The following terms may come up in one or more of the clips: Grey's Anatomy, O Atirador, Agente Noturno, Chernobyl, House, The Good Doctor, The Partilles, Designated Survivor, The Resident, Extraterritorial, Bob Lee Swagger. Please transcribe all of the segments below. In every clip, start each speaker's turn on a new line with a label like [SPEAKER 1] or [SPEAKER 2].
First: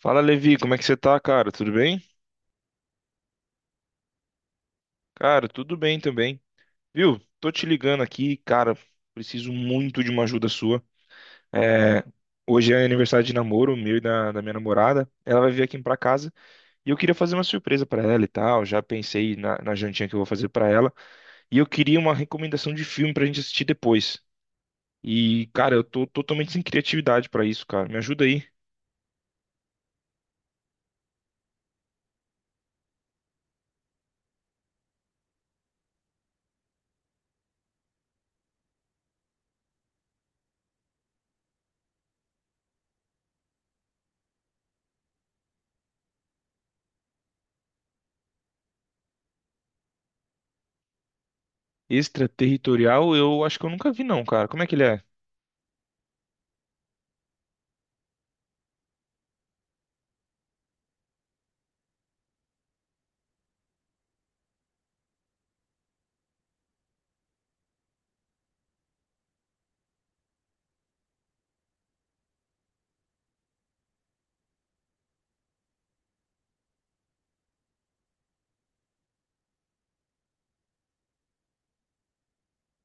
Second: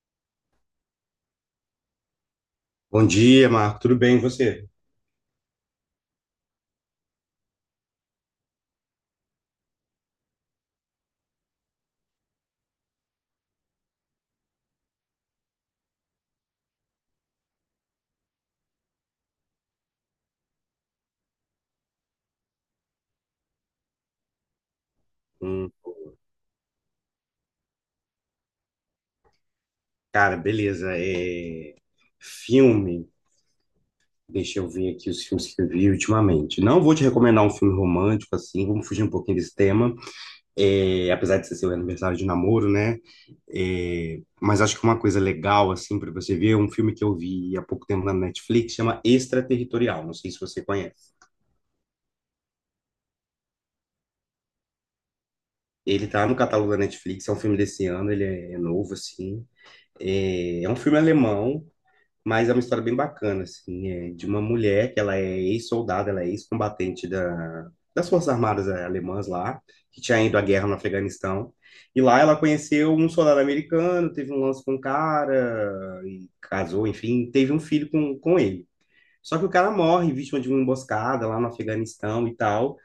[SPEAKER 1] Fala, Levi, como é que você tá, cara? Tudo bem?
[SPEAKER 2] Bom dia, Marco. Tudo bem, e você?
[SPEAKER 1] Cara, tudo bem também. Viu? Tô te ligando aqui, cara. Preciso muito de uma ajuda sua. É, hoje é aniversário de namoro meu e da minha namorada. Ela vai vir aqui pra casa e eu queria fazer uma surpresa pra ela e tal. Já pensei na jantinha que eu vou fazer pra ela. E eu queria uma recomendação de filme pra gente assistir depois. E,
[SPEAKER 2] Hum,
[SPEAKER 1] cara, eu tô totalmente sem criatividade pra isso, cara. Me ajuda aí.
[SPEAKER 2] cara, beleza. Filme. Deixa eu ver aqui os filmes que eu vi ultimamente. Não vou te recomendar um filme romântico, assim, vamos fugir um pouquinho desse tema. Apesar de ser seu aniversário de namoro, né? Mas acho que uma coisa legal, assim, para você ver, é um filme que eu vi há pouco tempo na Netflix, chama Extraterritorial. Não sei se você conhece.
[SPEAKER 1] Extraterritorial, eu acho que eu nunca vi, não, cara. Como é que ele é?
[SPEAKER 2] Ele tá no catálogo da Netflix, é um filme desse ano, ele é novo, assim. É um filme alemão. Mas é uma história bem bacana, assim, é de uma mulher que ela é ex-soldada, ela é ex-combatente das Forças Armadas alemãs lá, que tinha ido à guerra no Afeganistão. E lá ela conheceu um soldado americano, teve um lance com um cara, e casou, enfim, teve um filho com ele. Só que o cara morre vítima de uma emboscada lá no Afeganistão e tal,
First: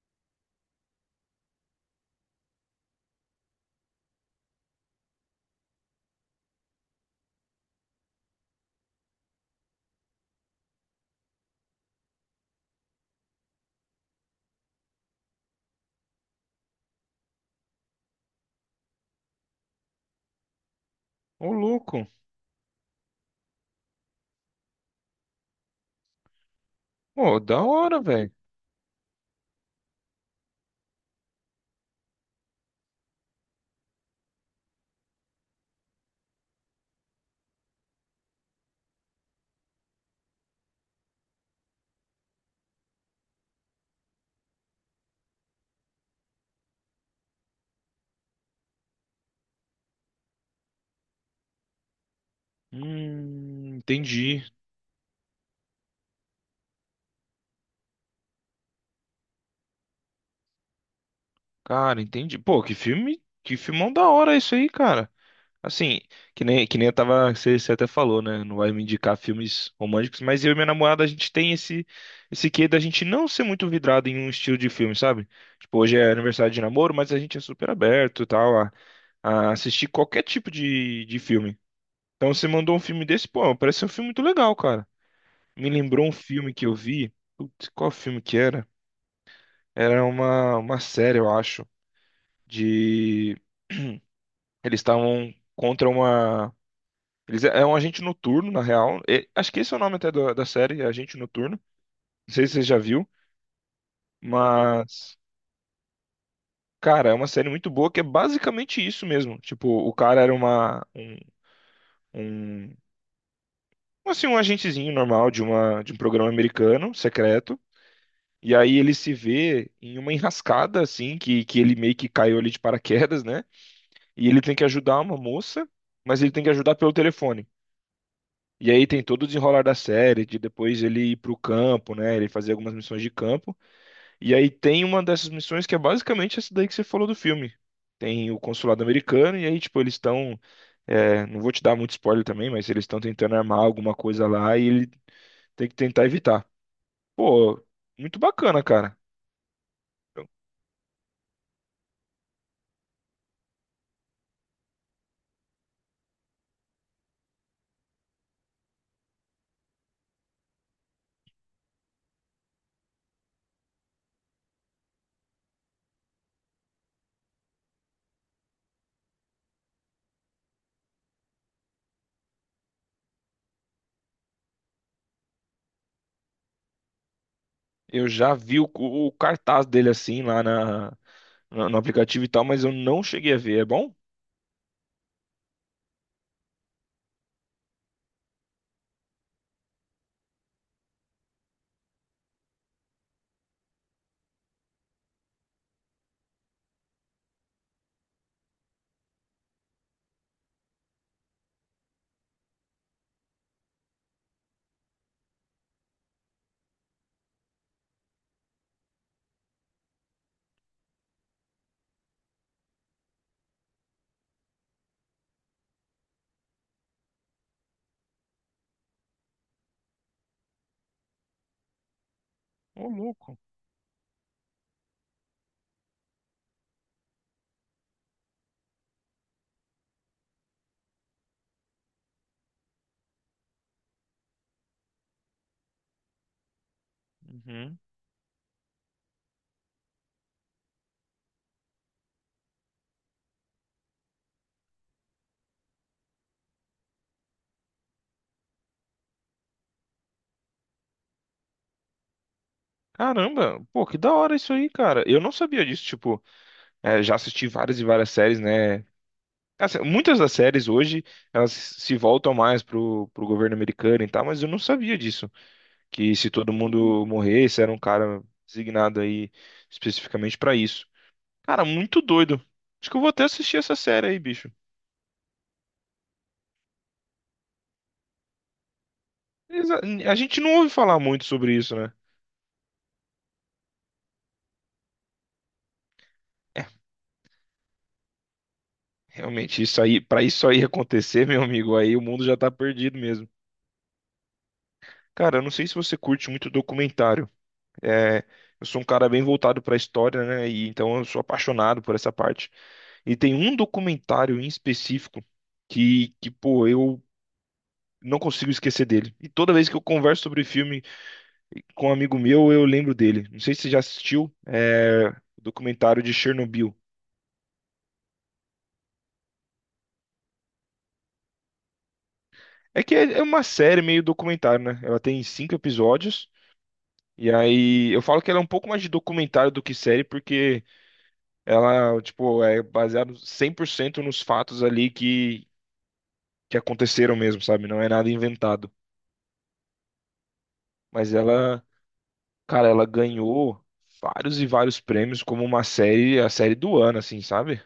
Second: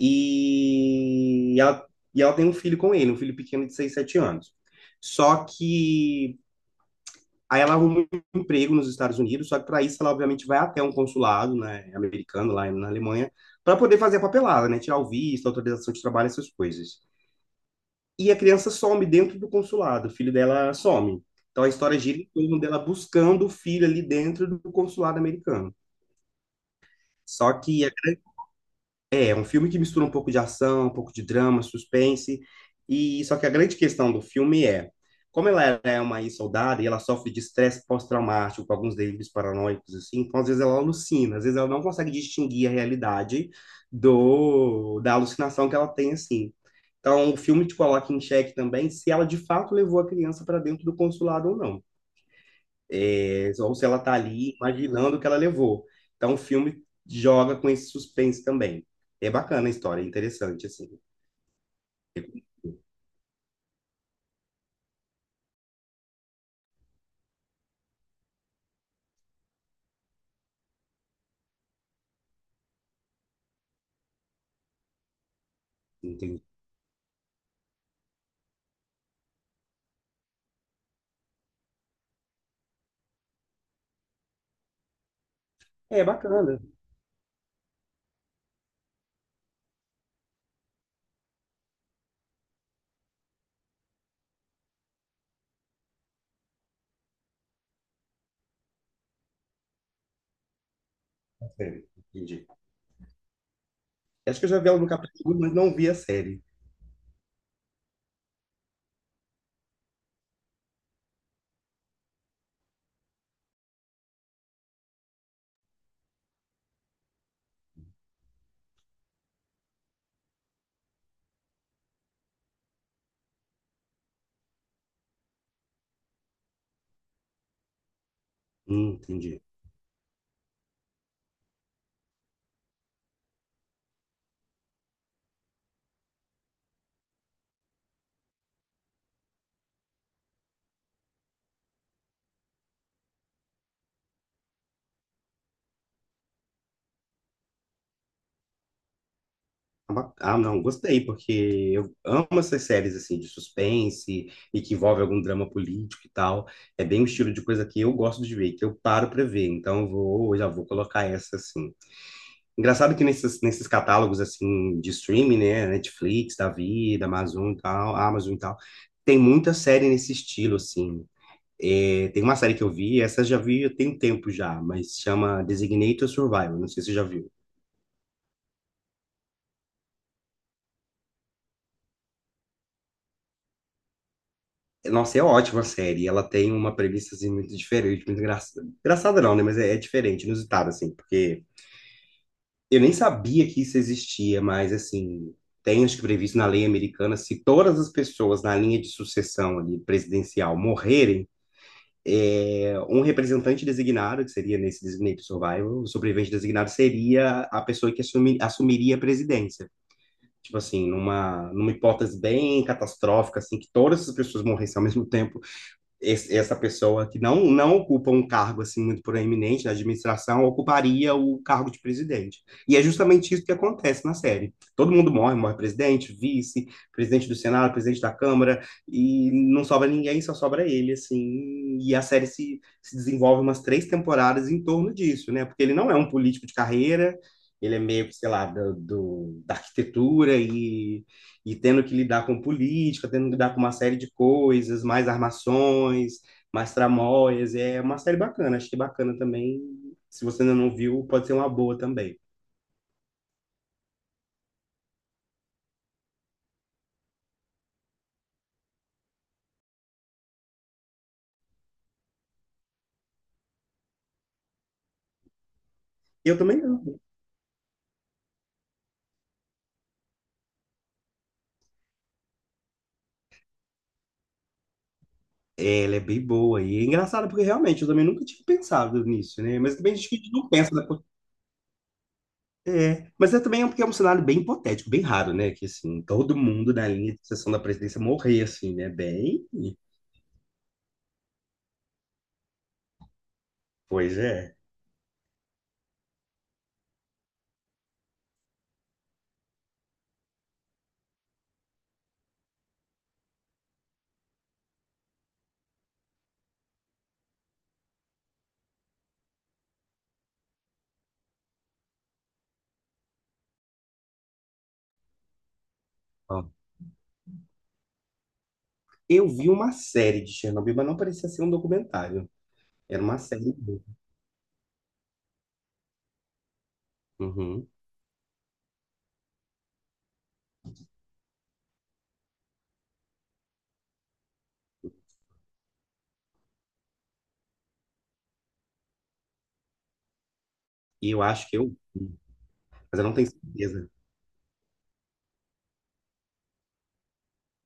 [SPEAKER 2] e ela, e ela tem um filho com ele, um filho pequeno de 6 7 anos. Só que Aí ela arruma um emprego nos Estados Unidos, só que para isso ela obviamente vai até um consulado, né, americano lá na Alemanha, para poder fazer a papelada, né, tirar o visto, autorização de trabalho, essas coisas. E a criança some dentro do consulado, o filho dela some.
[SPEAKER 1] Ô,
[SPEAKER 2] Então a história
[SPEAKER 1] louco.
[SPEAKER 2] gira em torno dela buscando o filho ali dentro do consulado americano.
[SPEAKER 1] Ô,
[SPEAKER 2] Só
[SPEAKER 1] da
[SPEAKER 2] que a
[SPEAKER 1] hora, velho.
[SPEAKER 2] É um filme que mistura um pouco de ação, um pouco de drama, suspense, e só que a grande questão do filme é, como ela é uma ex-soldada e ela sofre de estresse pós-traumático, com alguns delírios paranoicos, assim, então às vezes ela alucina, às vezes ela não consegue distinguir a realidade do da alucinação que ela tem, assim. Então o filme te coloca em xeque também se ela de fato levou a criança para dentro do consulado ou não, ou se ela está
[SPEAKER 1] Entendi.
[SPEAKER 2] ali imaginando o que ela levou. Então, o filme joga com esse suspense também. É bacana a história, é interessante, assim.
[SPEAKER 1] Cara, entendi. Pô, que filme, que filmão da hora isso aí, cara. Assim, que nem eu tava, você até falou, né? Não vai me indicar filmes românticos, mas eu e minha namorada, a gente tem esse, esse quê da gente não ser muito vidrado em um estilo de filme, sabe? Tipo, hoje é
[SPEAKER 2] Entendi.
[SPEAKER 1] aniversário de namoro, mas a gente é super aberto e tal, a assistir qualquer tipo de filme. Então você mandou um filme desse, pô, parece ser um filme muito legal, cara. Me
[SPEAKER 2] É
[SPEAKER 1] lembrou um filme
[SPEAKER 2] bacana.
[SPEAKER 1] que eu vi. Putz, qual filme que era? Era uma série, eu acho. De eles estavam contra uma eles é um agente noturno na real. Acho que esse é o nome até da série, é Agente Noturno.
[SPEAKER 2] É,
[SPEAKER 1] Não sei
[SPEAKER 2] entendi.
[SPEAKER 1] se você já viu,
[SPEAKER 2] Acho que eu já vi ela no
[SPEAKER 1] mas
[SPEAKER 2] capítulo, mas não vi a série.
[SPEAKER 1] cara, é uma série muito boa que é basicamente isso mesmo. Tipo, o cara era uma um, um assim um agentezinho normal de um programa americano secreto. E aí ele se vê em uma enrascada assim que ele meio que caiu ali de paraquedas, né? E ele tem que ajudar uma moça, mas ele tem que ajudar pelo telefone. E aí tem todo o
[SPEAKER 2] Entendi.
[SPEAKER 1] desenrolar da série, de depois ele ir pro campo, né? Ele fazer algumas missões de campo. E aí tem uma dessas missões que é basicamente essa daí que você falou do filme. Tem o consulado americano, e aí, tipo, eles estão. É, não vou te dar muito spoiler também, mas eles estão tentando armar alguma coisa lá e ele tem que tentar evitar. Pô, muito bacana, cara.
[SPEAKER 2] Ah, não, gostei, porque eu amo essas séries, assim, de suspense e que envolve algum drama político e tal. É bem um estilo de coisa que eu gosto de ver, que eu paro pra ver. Então, eu já vou colocar essa, assim. Engraçado que nesses catálogos assim de streaming, né, Netflix, da vida, Amazon e tal, tem muita série nesse estilo assim. É, tem uma série que eu vi, essa eu já vi tem um tempo já, mas chama Designated Survivor, não sei se você já viu.
[SPEAKER 1] Eu já vi o cartaz dele assim lá na, no aplicativo e tal, mas eu não cheguei a ver. É bom?
[SPEAKER 2] Nossa, é ótima a série, ela tem uma premissa assim muito diferente, muito engraçada. Engraçada não, né, mas é, é diferente, inusitada assim, porque eu nem sabia que isso existia, mas assim, tem acho que previsto na lei americana, se todas as pessoas na linha de sucessão ali, presidencial morrerem, um representante designado, que seria nesse designated survivor, o sobrevivente designado seria a pessoa que assumiria a presidência. Tipo assim, numa hipótese bem catastrófica, assim, que todas as pessoas morressem ao mesmo tempo, essa pessoa que não ocupa um cargo assim muito proeminente na administração ocuparia o cargo de presidente. E é
[SPEAKER 1] Ô,
[SPEAKER 2] justamente
[SPEAKER 1] louco.
[SPEAKER 2] isso que acontece na série. Todo mundo morre, morre presidente, vice, presidente do Senado, presidente da Câmara, e não sobra ninguém, só sobra ele, assim. E a série se desenvolve umas três temporadas em torno disso, né? Porque ele não é um político de carreira, ele
[SPEAKER 1] Uhum.
[SPEAKER 2] é meio, sei lá, da arquitetura e tendo que lidar com política, tendo que lidar com uma série de coisas, mais armações, mais tramóias. É uma série bacana, achei bacana também. Se você ainda não viu, pode ser uma boa também.
[SPEAKER 1] Caramba, pô, que da hora isso aí, cara. Eu não sabia disso, tipo, é, já assisti várias e várias séries, né? Assim, muitas das séries hoje, elas se voltam mais pro, pro governo americano e tal, mas eu não sabia disso. Que se
[SPEAKER 2] Eu
[SPEAKER 1] todo
[SPEAKER 2] também não.
[SPEAKER 1] mundo morresse, era um cara designado aí especificamente pra isso. Cara, muito doido. Acho que eu vou até assistir essa série aí, bicho.
[SPEAKER 2] É, ela é bem boa e é engraçada porque realmente eu também nunca tinha pensado nisso, né? Mas
[SPEAKER 1] Exa-
[SPEAKER 2] também acho
[SPEAKER 1] A
[SPEAKER 2] que a gente
[SPEAKER 1] gente
[SPEAKER 2] não
[SPEAKER 1] não ouve
[SPEAKER 2] pensa, né?
[SPEAKER 1] falar muito sobre isso, né?
[SPEAKER 2] Mas é também porque é um cenário bem hipotético, bem raro, né? Que assim, todo
[SPEAKER 1] É,
[SPEAKER 2] mundo na linha de sucessão da presidência morrer, assim, né? Bem.
[SPEAKER 1] realmente, isso aí, pra isso aí acontecer, meu amigo, aí o mundo já tá perdido mesmo.
[SPEAKER 2] Pois é.
[SPEAKER 1] Cara, eu não sei se você curte muito documentário. É, eu sou um cara bem voltado para a história, né? E então eu sou apaixonado por essa parte. E tem um documentário em específico que pô, eu não consigo esquecer dele. E toda vez que eu converso sobre filme com um amigo meu, eu lembro dele. Não sei se você já assistiu, é, o documentário de
[SPEAKER 2] Ó,
[SPEAKER 1] Chernobyl.
[SPEAKER 2] eu vi uma série de Chernobyl, mas não parecia ser um documentário.
[SPEAKER 1] É que
[SPEAKER 2] Era
[SPEAKER 1] é
[SPEAKER 2] uma
[SPEAKER 1] é uma
[SPEAKER 2] série.
[SPEAKER 1] série meio documentário, né? Ela tem cinco episódios. E
[SPEAKER 2] Uhum.
[SPEAKER 1] aí, eu falo que ela é um pouco mais de documentário do que série, porque ela, tipo, é baseado 100% nos fatos ali que aconteceram mesmo, sabe? Não é nada inventado.
[SPEAKER 2] E
[SPEAKER 1] Mas
[SPEAKER 2] eu acho que
[SPEAKER 1] ela,
[SPEAKER 2] eu vi,
[SPEAKER 1] cara, ela
[SPEAKER 2] mas eu não tenho
[SPEAKER 1] ganhou
[SPEAKER 2] certeza.
[SPEAKER 1] vários e vários prêmios como uma série, a série do ano, assim, sabe?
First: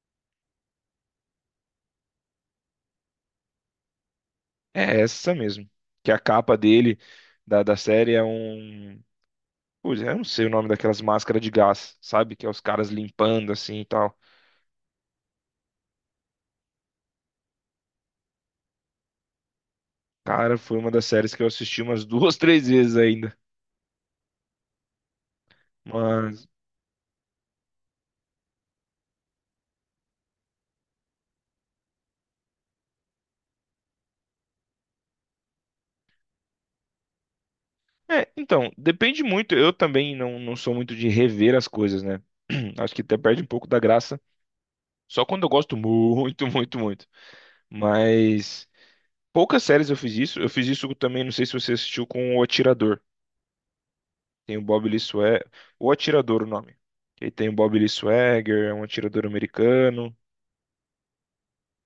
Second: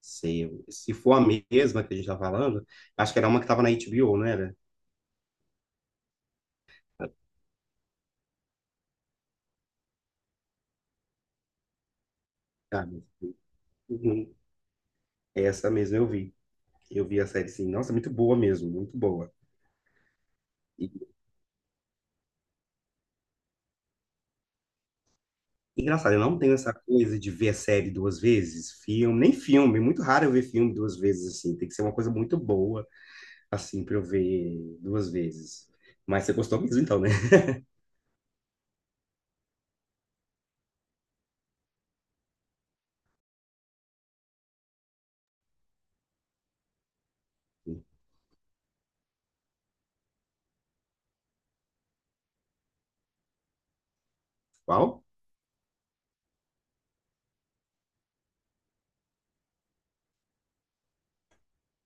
[SPEAKER 2] Sei. Se for a mesma que a gente tá falando, acho que era uma que tava na HBO, não era?
[SPEAKER 1] É essa mesmo. Que a capa dele, da série, é um. Putz, eu não sei o nome daquelas máscaras de gás, sabe? Que é os
[SPEAKER 2] Ah,
[SPEAKER 1] caras
[SPEAKER 2] meu Deus.
[SPEAKER 1] limpando assim e tal.
[SPEAKER 2] Uhum. É essa mesmo eu vi. Eu vi a série, sim. Nossa, muito boa mesmo, muito boa.
[SPEAKER 1] Cara, foi
[SPEAKER 2] E,
[SPEAKER 1] uma das séries que eu assisti umas duas, três vezes ainda.
[SPEAKER 2] engraçado, eu não
[SPEAKER 1] Mas.
[SPEAKER 2] tenho essa coisa de ver série duas vezes, filme, nem filme. Muito raro eu ver filme duas vezes, assim. Tem que ser uma coisa muito boa, assim, pra eu ver duas vezes. Mas você gostou mesmo, então, né?
[SPEAKER 1] É, então, depende muito. Eu também não, não sou muito de rever as coisas, né? Acho que até perde um pouco da graça. Só quando eu gosto muito, muito, muito. Mas poucas séries eu fiz isso. Eu fiz isso também, não sei se você assistiu com O Atirador. Tem o Bob Lee
[SPEAKER 2] Qual?
[SPEAKER 1] Swagger. O Atirador, o nome. E tem o Bob Lee Swagger, é um atirador americano,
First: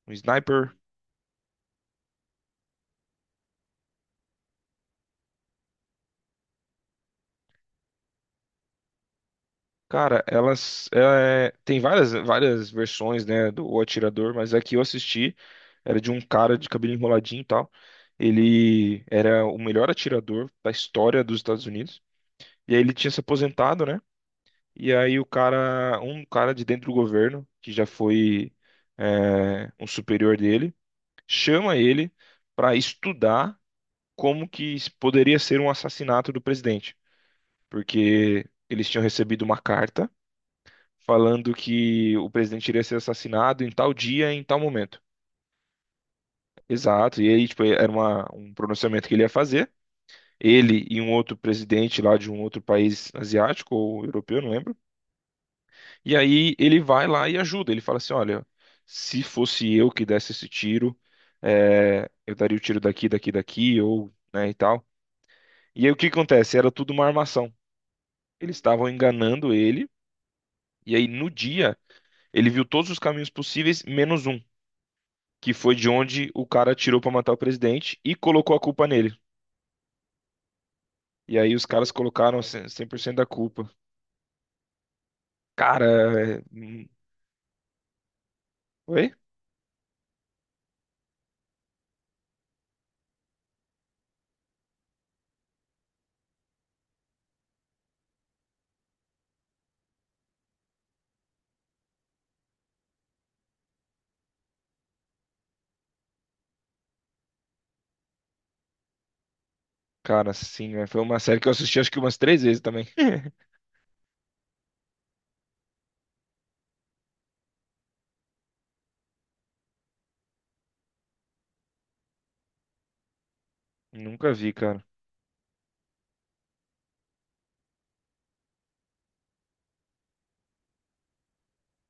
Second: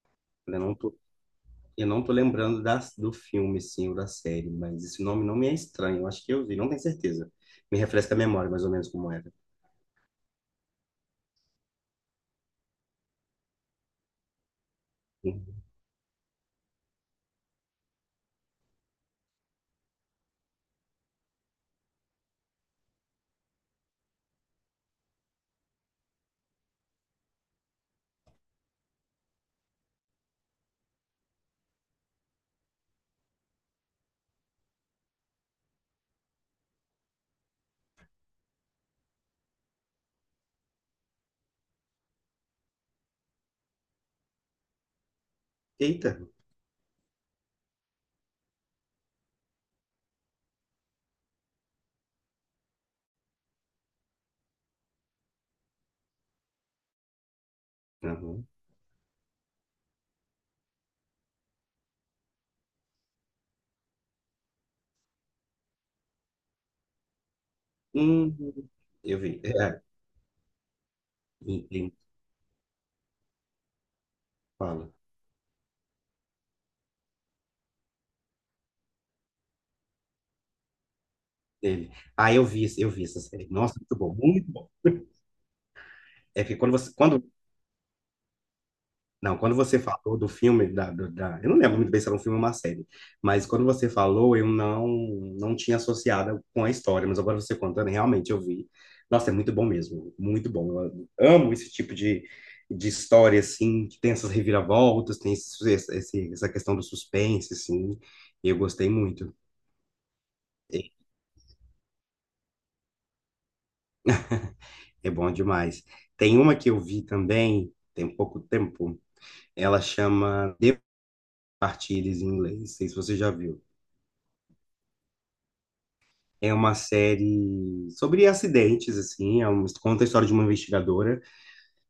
[SPEAKER 1] um
[SPEAKER 2] Eu
[SPEAKER 1] sniper.
[SPEAKER 2] não tô Eu não tô lembrando do filme, sim, ou da série, mas esse nome não me é estranho. Eu acho que eu vi, não tenho certeza. Me refresca a memória, mais ou menos, como era.
[SPEAKER 1] Cara, elas é, tem várias versões, né, do O Atirador, mas a que eu assisti
[SPEAKER 2] Hum.
[SPEAKER 1] era de um cara de cabelo enroladinho e tal. Ele era o melhor atirador da história dos Estados Unidos. E aí ele tinha se aposentado, né? E aí o cara, um cara de dentro do governo, que já foi é, um superior dele, chama ele para estudar como que isso poderia ser um assassinato do presidente, porque eles tinham recebido uma carta falando que o presidente iria ser assassinado em tal dia, em tal momento.
[SPEAKER 2] Eita!
[SPEAKER 1] Exato, e aí tipo, era uma, um pronunciamento que ele ia fazer, ele e um outro presidente lá de um outro país asiático ou europeu, não lembro. E aí ele vai lá e ajuda. Ele fala assim: olha,
[SPEAKER 2] Aham.
[SPEAKER 1] se fosse eu que desse esse tiro, é, eu daria o tiro daqui, daqui, daqui, ou, né, e tal. E aí o que acontece? Era tudo uma armação.
[SPEAKER 2] Hum,
[SPEAKER 1] Eles estavam
[SPEAKER 2] eu vi.
[SPEAKER 1] enganando
[SPEAKER 2] É,
[SPEAKER 1] ele, e aí no
[SPEAKER 2] ele
[SPEAKER 1] dia
[SPEAKER 2] ele
[SPEAKER 1] ele viu todos os caminhos possíveis, menos um,
[SPEAKER 2] fala.
[SPEAKER 1] que foi de onde o cara atirou pra matar o presidente e colocou a culpa nele. E aí os caras
[SPEAKER 2] Ele. Ah,
[SPEAKER 1] colocaram
[SPEAKER 2] eu vi, eu vi
[SPEAKER 1] 100%
[SPEAKER 2] essa
[SPEAKER 1] da
[SPEAKER 2] série.
[SPEAKER 1] culpa.
[SPEAKER 2] Nossa, muito bom, muito bom.
[SPEAKER 1] Cara, é...
[SPEAKER 2] É que quando
[SPEAKER 1] hum,
[SPEAKER 2] você, quando
[SPEAKER 1] oi?
[SPEAKER 2] Não, quando você falou do filme, eu não lembro muito bem se era um filme ou uma série, mas quando você falou, eu não não tinha associado com a história, mas agora você contando, realmente eu vi. Nossa, é muito bom mesmo, muito bom. Eu amo esse tipo de história, assim, que tem essas reviravoltas, tem essa questão do suspense, assim, e eu gostei muito,
[SPEAKER 1] Cara, sim, é, foi uma série que eu assisti acho que umas três vezes também.
[SPEAKER 2] é bom demais. Tem uma que eu vi também, tem pouco tempo, ela chama The Partilles em inglês, não sei se você já viu.
[SPEAKER 1] Nunca vi, cara.
[SPEAKER 2] É uma série sobre acidentes, assim, conta a história de uma investigadora.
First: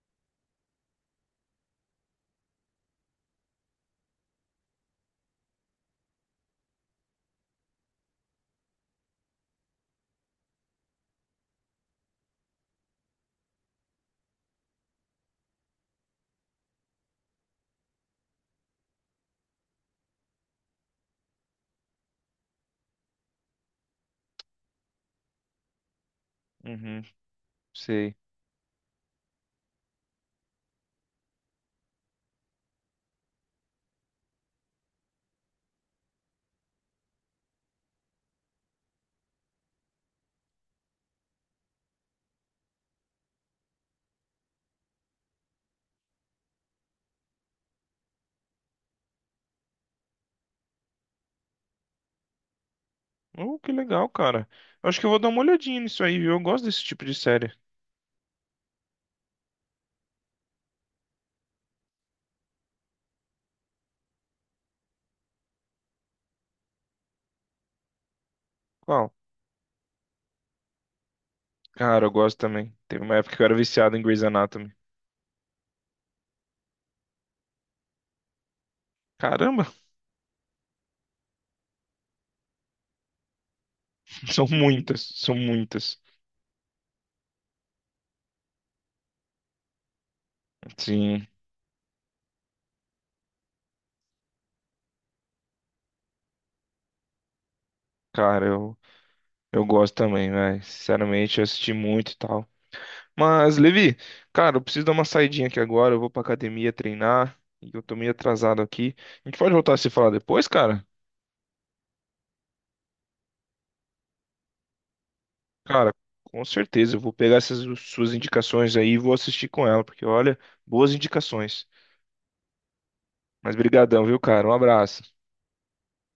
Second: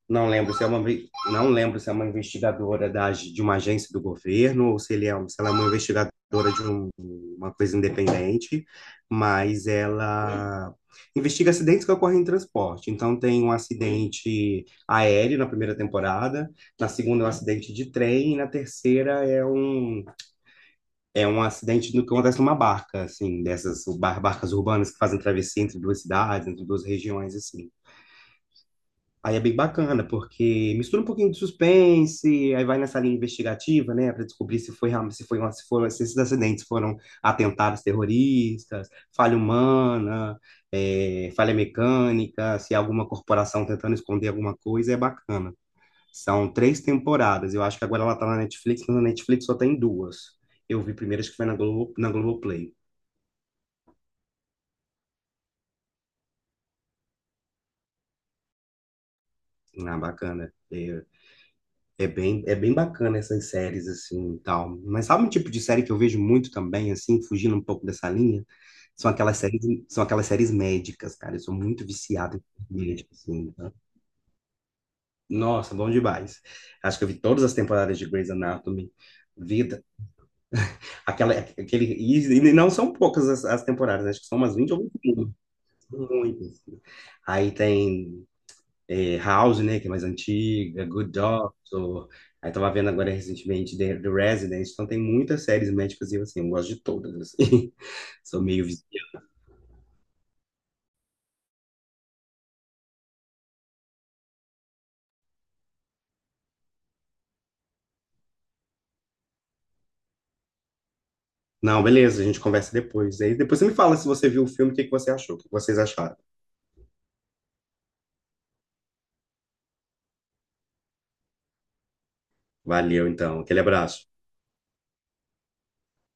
[SPEAKER 2] Não lembro se é uma, não lembro se é uma investigadora de uma agência do governo ou se ele é, se ela é uma investigadora de uma coisa independente, mas ela investiga acidentes que ocorrem em transporte. Então tem um acidente aéreo na primeira temporada, na segunda é um acidente de trem e na terceira é um acidente no que acontece numa barca, assim, dessas barcas urbanas que fazem travessia entre duas cidades, entre duas
[SPEAKER 1] Uhum,
[SPEAKER 2] regiões, assim.
[SPEAKER 1] sei.
[SPEAKER 2] Aí é bem bacana, porque mistura um pouquinho de suspense, aí vai nessa linha investigativa, né, para descobrir se foi realmente- se foi uma, se foram, se esses acidentes foram atentados terroristas, falha humana, falha mecânica, se é alguma corporação tentando esconder alguma coisa, é bacana. São três temporadas. Eu acho que agora ela tá na Netflix, mas na Netflix só tem duas. Eu vi primeiro, acho que foi na Globo, na Globoplay.
[SPEAKER 1] Oh, que legal, cara. Eu acho que eu vou dar uma olhadinha nisso aí, viu? Eu gosto desse tipo de série.
[SPEAKER 2] Ah, bacana. É, é bem bacana essas séries, assim, e tal. Mas sabe um tipo de série que eu vejo muito também, assim, fugindo um pouco dessa linha? São
[SPEAKER 1] Qual?
[SPEAKER 2] aquelas séries, são aquelas séries médicas, cara. Eu sou muito
[SPEAKER 1] Cara, eu gosto
[SPEAKER 2] viciado
[SPEAKER 1] também.
[SPEAKER 2] em
[SPEAKER 1] Teve
[SPEAKER 2] médico,
[SPEAKER 1] uma época que eu
[SPEAKER 2] assim.
[SPEAKER 1] era
[SPEAKER 2] Tá?
[SPEAKER 1] viciado em Grey's Anatomy.
[SPEAKER 2] Nossa, bom demais. Acho que eu vi todas as temporadas de Grey's Anatomy.
[SPEAKER 1] Caramba,
[SPEAKER 2] Vida, aquela, aquele, e, e não são poucas as temporadas, acho que são
[SPEAKER 1] são
[SPEAKER 2] umas 20 ou
[SPEAKER 1] muitas,
[SPEAKER 2] 21.
[SPEAKER 1] são muitas.
[SPEAKER 2] Muitas. Aí tem House, né, que é mais antiga, Good
[SPEAKER 1] Sim,
[SPEAKER 2] Doctor. Aí tava vendo agora recentemente The Resident. Então tem muitas séries médicas e eu, assim, eu gosto de todas, assim. Sou
[SPEAKER 1] cara,
[SPEAKER 2] meio viciado.
[SPEAKER 1] eu gosto também, velho. Sinceramente, eu assisti muito e tal. Mas, Levi, cara, eu preciso dar uma saidinha aqui agora. Eu vou pra academia treinar e eu tô meio atrasado aqui. A gente pode voltar a se falar depois, cara?
[SPEAKER 2] Não, beleza, a gente conversa depois. Aí depois você me fala se você viu o filme, o que que você achou, o que que vocês
[SPEAKER 1] Cara,
[SPEAKER 2] acharam.
[SPEAKER 1] com certeza, eu vou pegar essas suas indicações aí e vou assistir com ela, porque olha, boas indicações.
[SPEAKER 2] Valeu, então.
[SPEAKER 1] Mas
[SPEAKER 2] Aquele
[SPEAKER 1] brigadão,
[SPEAKER 2] abraço.
[SPEAKER 1] viu, cara? Um abraço.